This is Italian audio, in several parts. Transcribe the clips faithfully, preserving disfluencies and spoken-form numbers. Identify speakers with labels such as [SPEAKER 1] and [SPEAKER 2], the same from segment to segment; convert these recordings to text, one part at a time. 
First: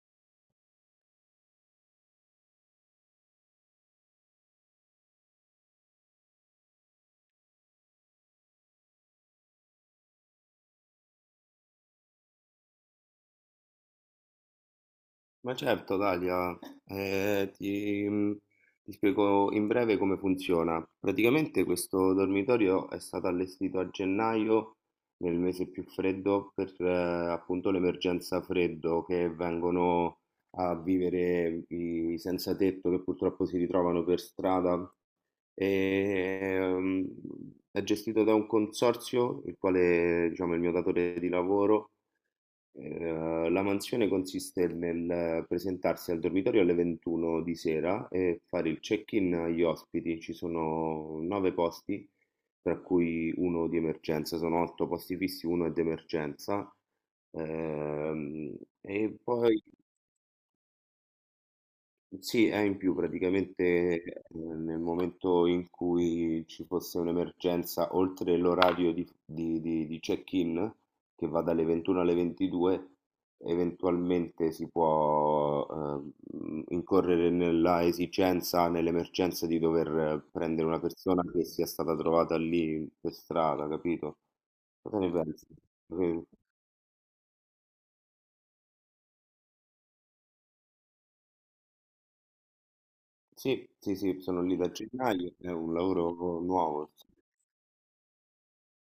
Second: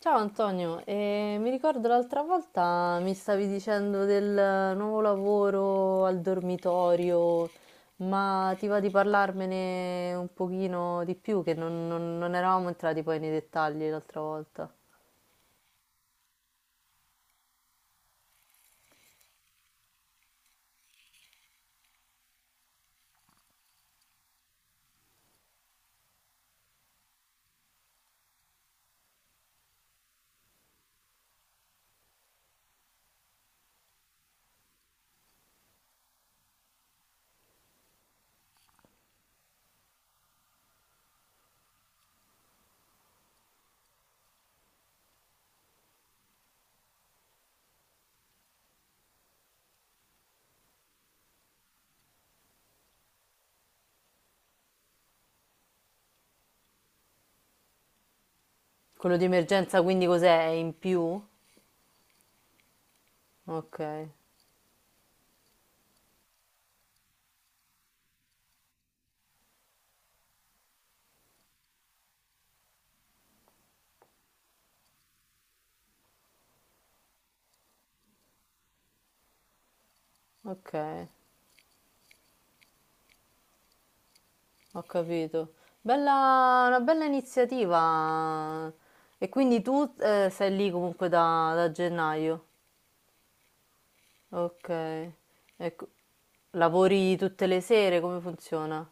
[SPEAKER 1] Ciao Antonio, eh, mi ricordo l'altra volta mi stavi dicendo del nuovo lavoro al dormitorio, ma ti va di parlarmene un pochino di più, che non, non- non eravamo entrati poi nei dettagli l'altra volta.
[SPEAKER 2] Ma certo, Dalia, eh, ti, mm, ti spiego in breve come funziona. Praticamente questo dormitorio è stato allestito a gennaio, nel mese più freddo, per eh, appunto l'emergenza freddo che vengono a vivere i senza tetto che purtroppo si ritrovano per strada. E, ehm, è gestito da un consorzio, il quale, diciamo, è il mio datore di lavoro. Eh, la mansione consiste nel presentarsi al dormitorio alle ventuno di sera e fare il check-in agli ospiti. Ci sono nove posti, tra cui uno di emergenza. Sono otto posti fissi, uno è d'emergenza. Ehm,
[SPEAKER 1] Quello
[SPEAKER 2] e
[SPEAKER 1] di
[SPEAKER 2] poi
[SPEAKER 1] emergenza quindi cos'è? È in più?
[SPEAKER 2] sì, è in più praticamente.
[SPEAKER 1] Ok,
[SPEAKER 2] Eh, nel momento in cui ci fosse un'emergenza, oltre l'orario di, di- di- di check-in, che va dalle ventuno alle ventidue, eventualmente si può eh, incorrere nella esigenza, nell'emergenza di dover eh, prendere
[SPEAKER 1] ok,
[SPEAKER 2] una persona che sia stata trovata lì per strada, capito?
[SPEAKER 1] ho
[SPEAKER 2] Cosa ne pensi?
[SPEAKER 1] capito.
[SPEAKER 2] Eh,
[SPEAKER 1] Bella, una bella iniziativa. E quindi tu eh, sei lì comunque da da gennaio.
[SPEAKER 2] Sì, sì, sì, sono lì da
[SPEAKER 1] Okay.
[SPEAKER 2] gennaio, è un
[SPEAKER 1] Ecco.
[SPEAKER 2] lavoro nuovo. Sì.
[SPEAKER 1] Lavori tutte le sere? Come funziona?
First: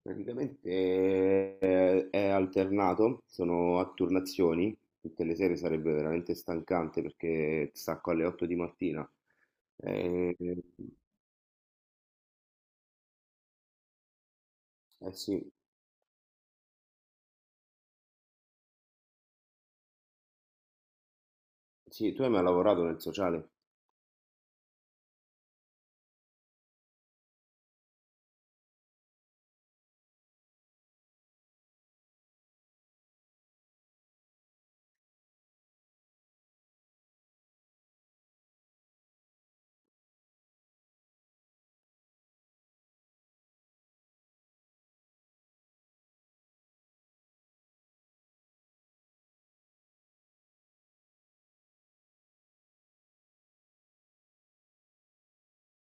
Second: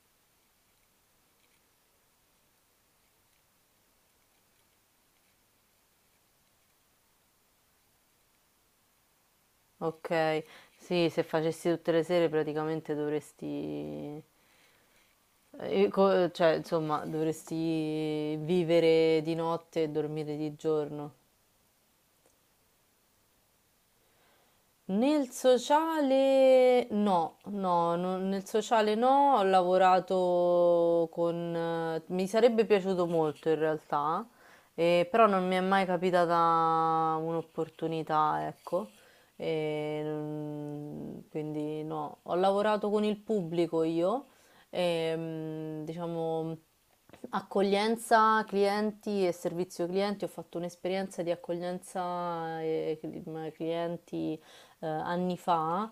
[SPEAKER 2] Praticamente eh, è alternato, sono a turnazioni, tutte le sere sarebbe veramente stancante perché stacco alle otto di mattina. Eh,
[SPEAKER 1] Okay.
[SPEAKER 2] eh
[SPEAKER 1] Sì, se facessi tutte le sere praticamente dovresti
[SPEAKER 2] sì,
[SPEAKER 1] ehm, co cioè insomma dovresti vivere di notte e dormire di giorno.
[SPEAKER 2] sì, tu hai mai lavorato nel sociale?
[SPEAKER 1] Nel sociale no, no, no- nel sociale no, ho lavorato con... eh, mi sarebbe piaciuto molto in realtà, eh, però non mi è mai capitata un'opportunità, ecco. E non- quindi no, ho lavorato con il pubblico io, ehm, diciamo accoglienza clienti e servizio clienti, ho fatto un'esperienza di accoglienza eh, cli- clienti eh, anni fa,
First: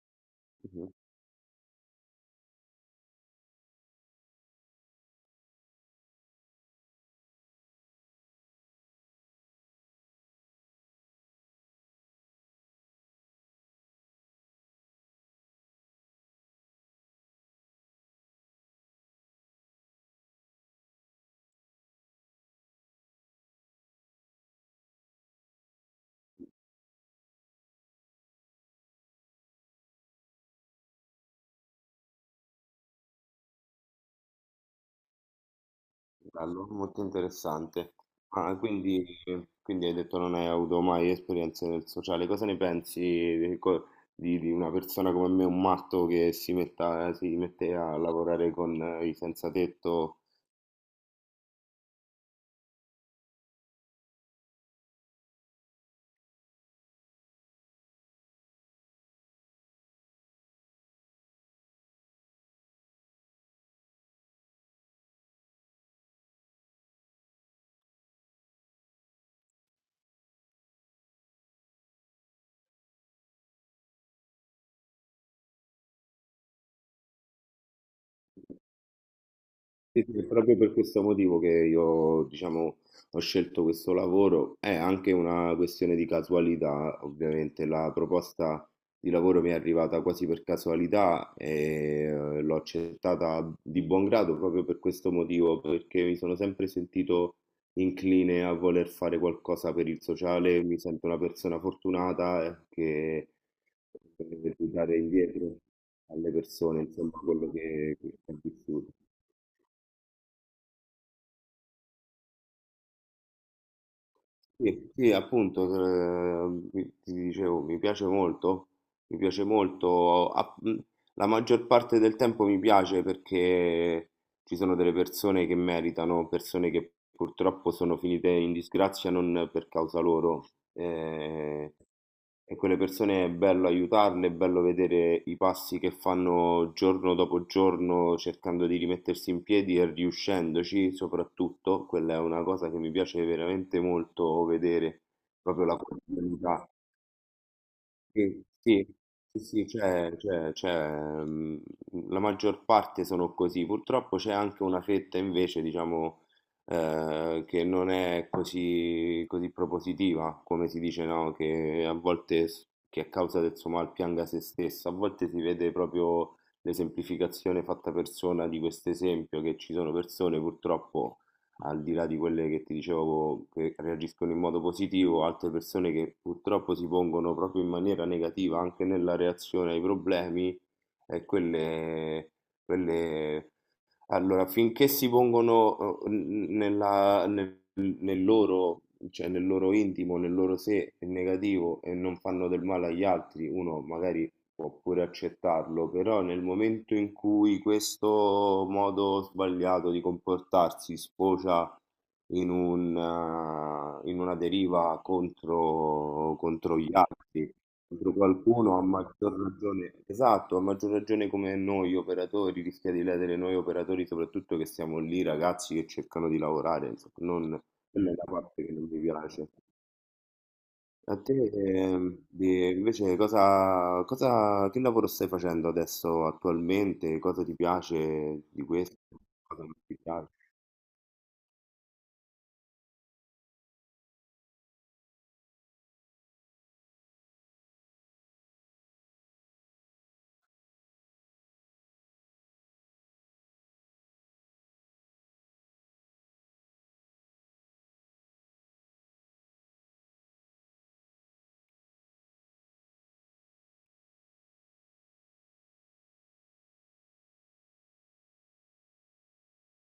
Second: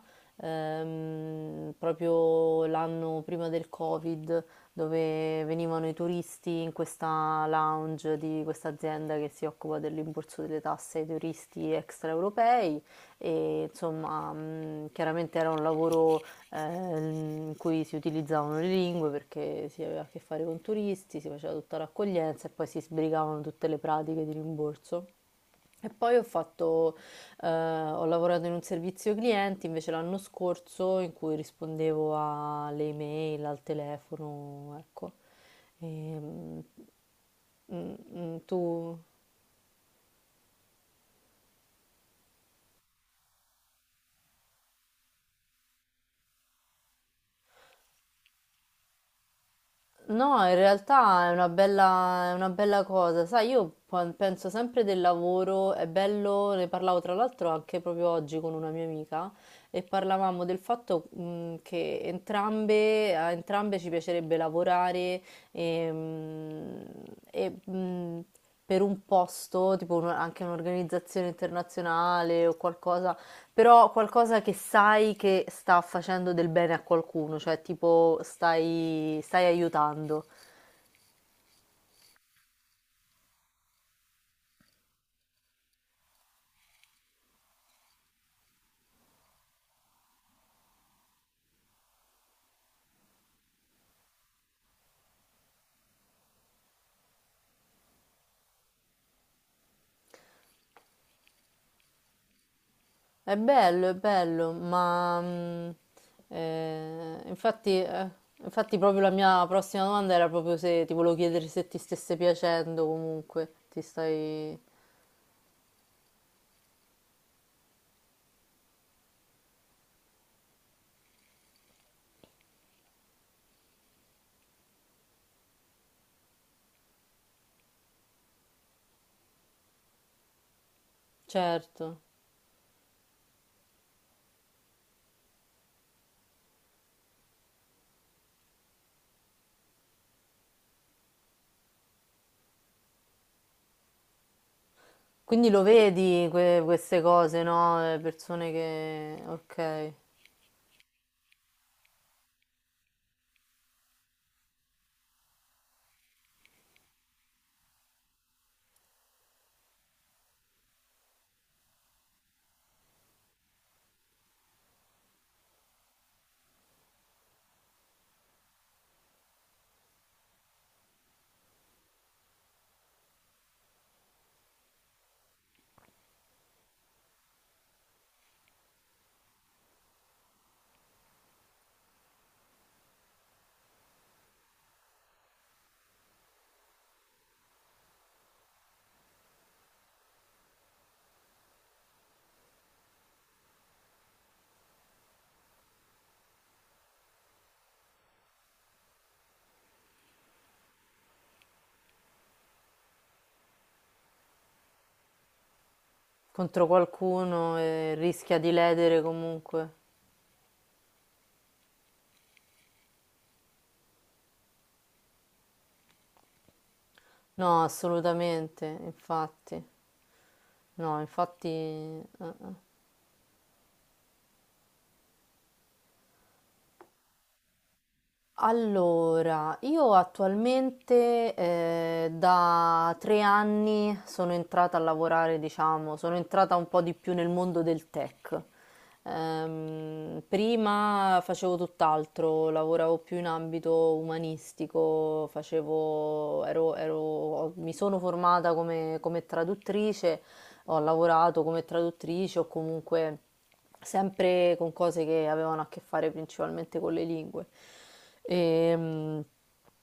[SPEAKER 2] Mhm.
[SPEAKER 1] ehm, proprio l'anno prima del Covid, dove venivano i turisti in questa lounge di questa azienda che si occupa del rimborso delle tasse ai turisti extraeuropei e insomma, mm, chiaramente era un lavoro ehm, in cui si utilizzavano le lingue perché si aveva a che fare con turisti, si faceva tutta l'accoglienza e poi si sbrigavano tutte le pratiche di rimborso. E poi ho fatto, eh, ho lavorato in un servizio clienti invece l'anno scorso in cui rispondevo alle email, al telefono, ecco. Ehm,
[SPEAKER 2] Bello, molto interessante.
[SPEAKER 1] mm, mm,
[SPEAKER 2] Ah,
[SPEAKER 1] tu...
[SPEAKER 2] quindi, quindi hai detto non hai avuto mai esperienze nel sociale. Cosa ne pensi di, co- di- di una persona come me, un matto che si metta, eh, si mette a lavorare con eh, i senza tetto?
[SPEAKER 1] No, in realtà è una bella, è una bella cosa. Sai, io quan- penso sempre del lavoro, è bello, ne parlavo tra l'altro anche proprio oggi con una mia amica e parlavamo del fatto, mh, che entrambe, a entrambe ci piacerebbe lavorare e, mh, e, mh, per un posto, tipo un- anche un'organizzazione internazionale o qualcosa, però qualcosa che sai che sta facendo del bene a qualcuno, cioè tipo stai, stai
[SPEAKER 2] Sì, sì,
[SPEAKER 1] aiutando.
[SPEAKER 2] è proprio per questo motivo che io, diciamo, ho scelto questo lavoro. È anche una questione di casualità, ovviamente. La proposta di lavoro mi è arrivata quasi per casualità e eh, l'ho accettata di buon grado proprio per questo motivo, perché mi sono sempre sentito incline a voler fare qualcosa per il sociale. Mi sento una persona fortunata eh, che
[SPEAKER 1] È bello, è
[SPEAKER 2] eh,
[SPEAKER 1] bello,
[SPEAKER 2] deve dare
[SPEAKER 1] ma
[SPEAKER 2] indietro
[SPEAKER 1] mm,
[SPEAKER 2] alle persone, insomma,
[SPEAKER 1] eh,
[SPEAKER 2] quello
[SPEAKER 1] infatti,
[SPEAKER 2] che
[SPEAKER 1] eh,
[SPEAKER 2] che ho
[SPEAKER 1] infatti
[SPEAKER 2] vissuto.
[SPEAKER 1] proprio la mia prossima domanda era proprio se ti volevo chiedere se ti stesse piacendo comunque, ti stai...
[SPEAKER 2] Sì, sì, appunto, eh, mi- ti dicevo, mi piace molto, mi piace molto, a- mh, la maggior parte del tempo mi piace perché ci sono delle persone che meritano, persone che purtroppo sono finite in disgrazia non per causa loro. Eh,
[SPEAKER 1] Certo.
[SPEAKER 2] e quelle persone è bello aiutarle, è bello vedere i passi che fanno giorno dopo giorno cercando di rimettersi in piedi e riuscendoci, soprattutto, quella è una cosa che mi piace veramente molto vedere,
[SPEAKER 1] Quindi lo
[SPEAKER 2] proprio la
[SPEAKER 1] vedi que-
[SPEAKER 2] quotidianità.
[SPEAKER 1] queste cose, no? Eh,
[SPEAKER 2] Sì,
[SPEAKER 1] persone
[SPEAKER 2] sì,
[SPEAKER 1] che,
[SPEAKER 2] sì, sì,
[SPEAKER 1] ok,
[SPEAKER 2] c'è, c'è- c'è, mh, la maggior parte sono così. Purtroppo c'è anche una fetta invece, diciamo, eh, che non è così, così propositiva, come si dice, no? Che a volte, s- che a causa del suo mal pianga se stessa, a volte si vede proprio l'esemplificazione fatta persona di questo esempio, che ci sono persone purtroppo al di là di quelle che ti dicevo che reagiscono in modo positivo, altre persone che purtroppo si pongono proprio in maniera negativa anche nella reazione ai problemi, e quelle, quelle... Allora, finché si pongono eh, n- nella- nel, nel loro, cioè nel loro intimo, nel loro sé negativo e non fanno del male agli altri, uno magari può pure accettarlo, però nel momento in cui questo modo sbagliato di comportarsi sfocia in un, eh, in una deriva contro,
[SPEAKER 1] contro
[SPEAKER 2] contro gli altri,
[SPEAKER 1] qualcuno e
[SPEAKER 2] contro
[SPEAKER 1] rischia di
[SPEAKER 2] qualcuno, a
[SPEAKER 1] ledere
[SPEAKER 2] maggior
[SPEAKER 1] comunque.
[SPEAKER 2] ragione, esatto, a maggior ragione come noi operatori, rischia di ledere noi operatori, soprattutto che siamo lì ragazzi che cercano di lavorare, insomma, non,
[SPEAKER 1] No,
[SPEAKER 2] quella è la parte
[SPEAKER 1] assolutamente,
[SPEAKER 2] che non mi piace.
[SPEAKER 1] infatti. No,
[SPEAKER 2] A te,
[SPEAKER 1] infatti... eh,
[SPEAKER 2] ehm,
[SPEAKER 1] eh.
[SPEAKER 2] di- invece, cosa, cosa, che lavoro stai facendo adesso attualmente? Cosa ti piace di questo?
[SPEAKER 1] Allora,
[SPEAKER 2] Cosa non
[SPEAKER 1] io
[SPEAKER 2] ti piace?
[SPEAKER 1] attualmente eh, da tre anni sono entrata a lavorare, diciamo, sono entrata un po' di più nel mondo del tech. Ehm, prima facevo tutt'altro, lavoravo più in ambito umanistico, facevo, ero, ero- mi sono formata come, come traduttrice, ho lavorato come traduttrice o comunque sempre con cose che avevano a che fare principalmente con le lingue. Ehm,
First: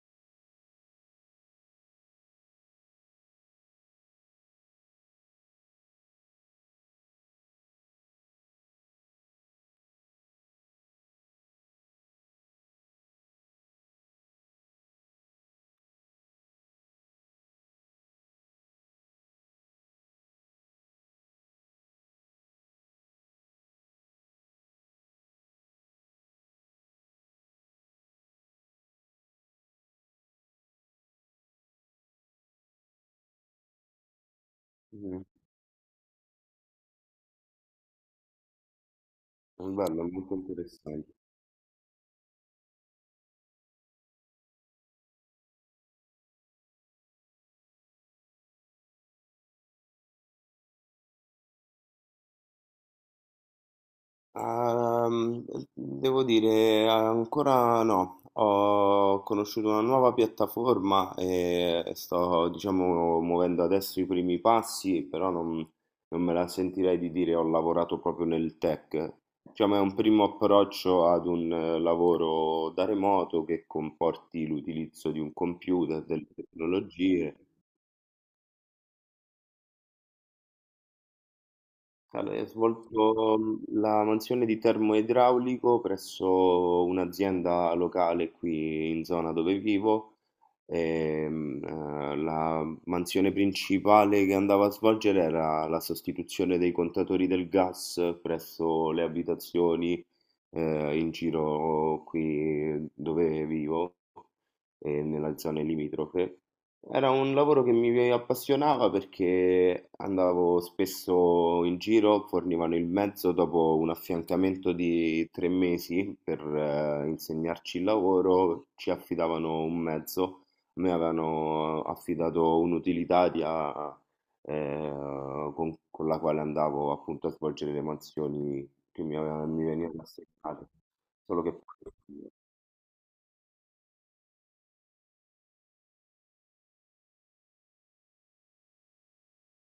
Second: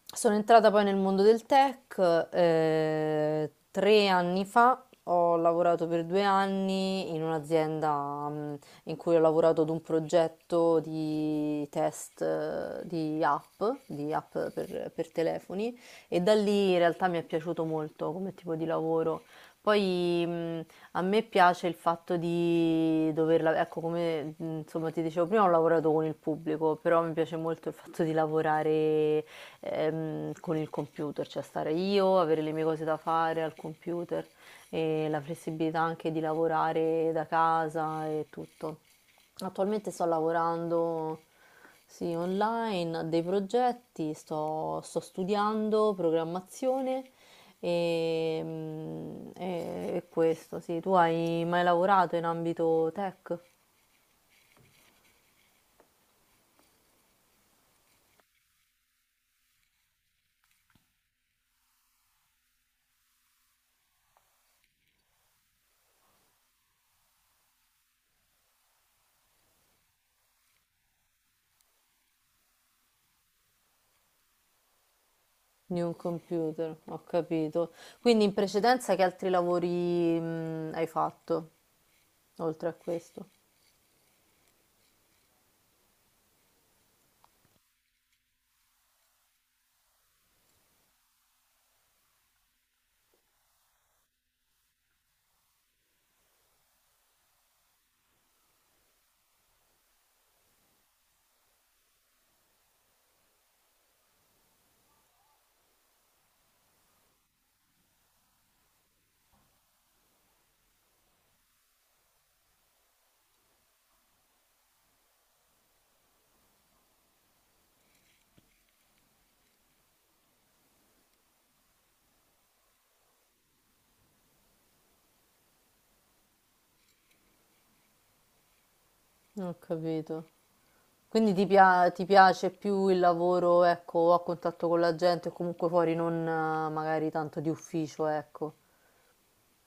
[SPEAKER 1] Sono entrata poi nel mondo del tech, eh, tre anni fa ho lavorato per due anni in un'azienda mm, in cui ho lavorato ad un progetto di test eh, di app, di app per, per telefoni, e da lì in realtà mi è piaciuto molto come tipo di lavoro. Poi mm, a me piace il fatto di doverla, ecco come mh, insomma ti dicevo prima, ho lavorato con il pubblico, però mi piace molto il fatto di lavorare ehm, con il computer, cioè stare io, avere le mie cose da fare al computer e la
[SPEAKER 2] Mm,
[SPEAKER 1] flessibilità anche di lavorare da casa e tutto. Attualmente
[SPEAKER 2] bello,
[SPEAKER 1] sto
[SPEAKER 2] molto interessante.
[SPEAKER 1] lavorando, sì, online a dei progetti, sto, sto studiando programmazione e, mm, e- e questo, sì. Tu hai mai lavorato in ambito tech?
[SPEAKER 2] Ehm, Devo dire, ancora no. Ho conosciuto una nuova piattaforma e sto, diciamo, muovendo adesso i primi passi, però non, non me la sentirei di dire ho lavorato proprio nel tech. Diciamo, è un primo approccio ad un eh, lavoro da remoto che comporti l'utilizzo di un
[SPEAKER 1] Di un
[SPEAKER 2] computer, delle
[SPEAKER 1] computer, ho
[SPEAKER 2] tecnologie.
[SPEAKER 1] capito. Quindi in precedenza che altri lavori, mm, hai fatto,
[SPEAKER 2] Allora, ho
[SPEAKER 1] oltre a questo?
[SPEAKER 2] svolto mh, la mansione di termoidraulico presso un'azienda locale qui in zona dove vivo. Ehm, eh, la mansione principale che andava a svolgere era la sostituzione dei contatori del gas presso le abitazioni eh, in giro qui dove vivo e nella zona limitrofe. Era un lavoro che mi appassionava perché andavo spesso in giro, fornivano il mezzo dopo un affiancamento di tre mesi per eh, insegnarci il lavoro, ci affidavano un mezzo, a me avevano affidato un'utilitaria eh, con, con la quale andavo appunto a svolgere le mansioni che mi, aveva-
[SPEAKER 1] Ho
[SPEAKER 2] mi venivano
[SPEAKER 1] capito.
[SPEAKER 2] assegnate.
[SPEAKER 1] Quindi
[SPEAKER 2] Solo
[SPEAKER 1] ti,
[SPEAKER 2] che
[SPEAKER 1] pia- ti piace più il lavoro, ecco, a contatto con la gente o comunque fuori, non eh, magari tanto di ufficio, ecco.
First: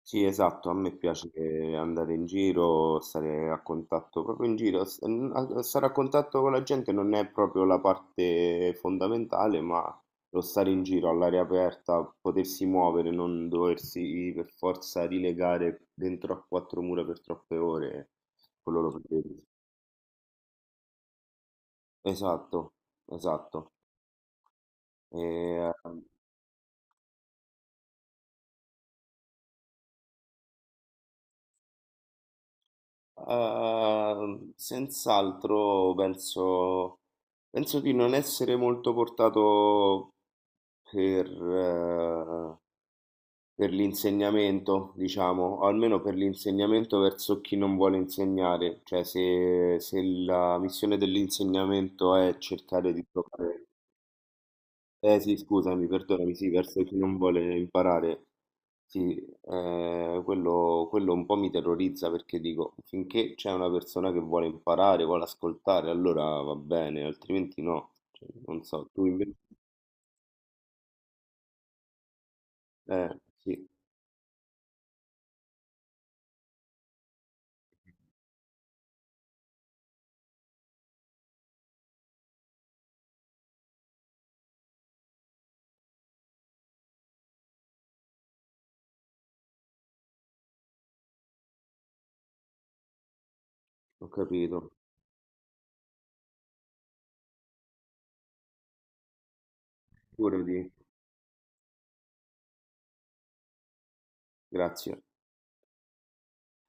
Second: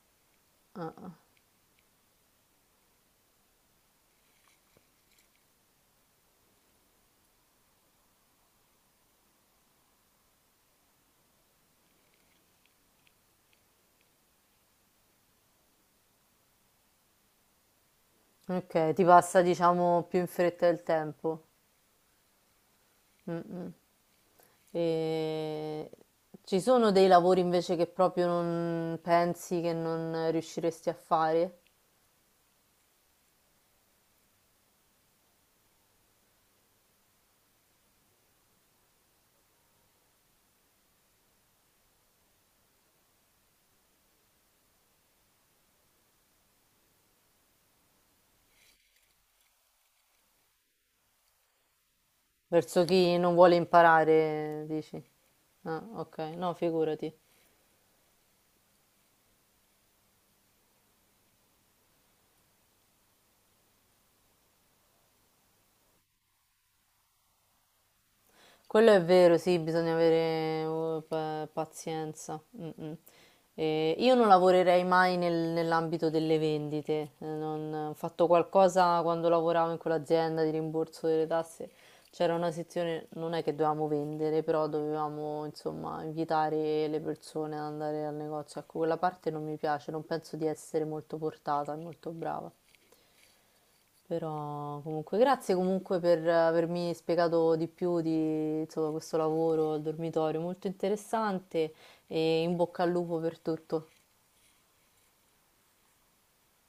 [SPEAKER 2] sì, esatto, a me
[SPEAKER 1] Ah, ah.
[SPEAKER 2] piace eh, andare in giro, stare a contatto proprio in giro, S- n- a- stare a contatto con la gente non è proprio la parte fondamentale, ma lo stare in giro all'aria aperta, potersi muovere, non doversi per forza rilegare dentro a quattro mura per troppe ore, quello lo
[SPEAKER 1] Ok, ti passa
[SPEAKER 2] preferisco.
[SPEAKER 1] diciamo più in fretta il tempo.
[SPEAKER 2] Esatto,
[SPEAKER 1] Mm,
[SPEAKER 2] esatto.
[SPEAKER 1] mm.
[SPEAKER 2] E,
[SPEAKER 1] E... Ci sono dei lavori invece che proprio non pensi che non riusciresti a fare?
[SPEAKER 2] eh, senz'altro penso... Penso di non essere molto portato per, eh, per l'insegnamento, diciamo, o almeno per l'insegnamento verso chi non vuole insegnare, cioè se, se la missione dell'insegnamento è
[SPEAKER 1] Verso
[SPEAKER 2] cercare di
[SPEAKER 1] chi non vuole
[SPEAKER 2] trovare...
[SPEAKER 1] imparare, dici?
[SPEAKER 2] Eh sì,
[SPEAKER 1] Ah,
[SPEAKER 2] scusami,
[SPEAKER 1] ok,
[SPEAKER 2] perdonami, sì,
[SPEAKER 1] no,
[SPEAKER 2] verso chi
[SPEAKER 1] figurati.
[SPEAKER 2] non vuole imparare, sì, eh, quello, quello un po' mi terrorizza perché dico, finché c'è una persona che vuole imparare, vuole ascoltare, allora va bene, altrimenti no. Cioè, non so,
[SPEAKER 1] Quello è
[SPEAKER 2] tu invece...
[SPEAKER 1] vero, sì, bisogna avere eh, pa- pazienza. Mm, mm.
[SPEAKER 2] Eh sì,
[SPEAKER 1] Eh, io non lavorerei mai nel- nell'ambito delle vendite. Eh, non- ho fatto qualcosa quando lavoravo in quell'azienda di rimborso delle tasse. C'era una sezione, non è che dovevamo vendere, però dovevamo insomma invitare le persone ad andare al negozio. Ecco, quella parte non mi piace, non penso di essere molto portata, molto brava.
[SPEAKER 2] ho capito,
[SPEAKER 1] Però comunque grazie comunque per avermi spiegato di più di insomma, questo lavoro al dormitorio,
[SPEAKER 2] pure di...
[SPEAKER 1] molto interessante, e in bocca al lupo per tutto.
[SPEAKER 2] grazie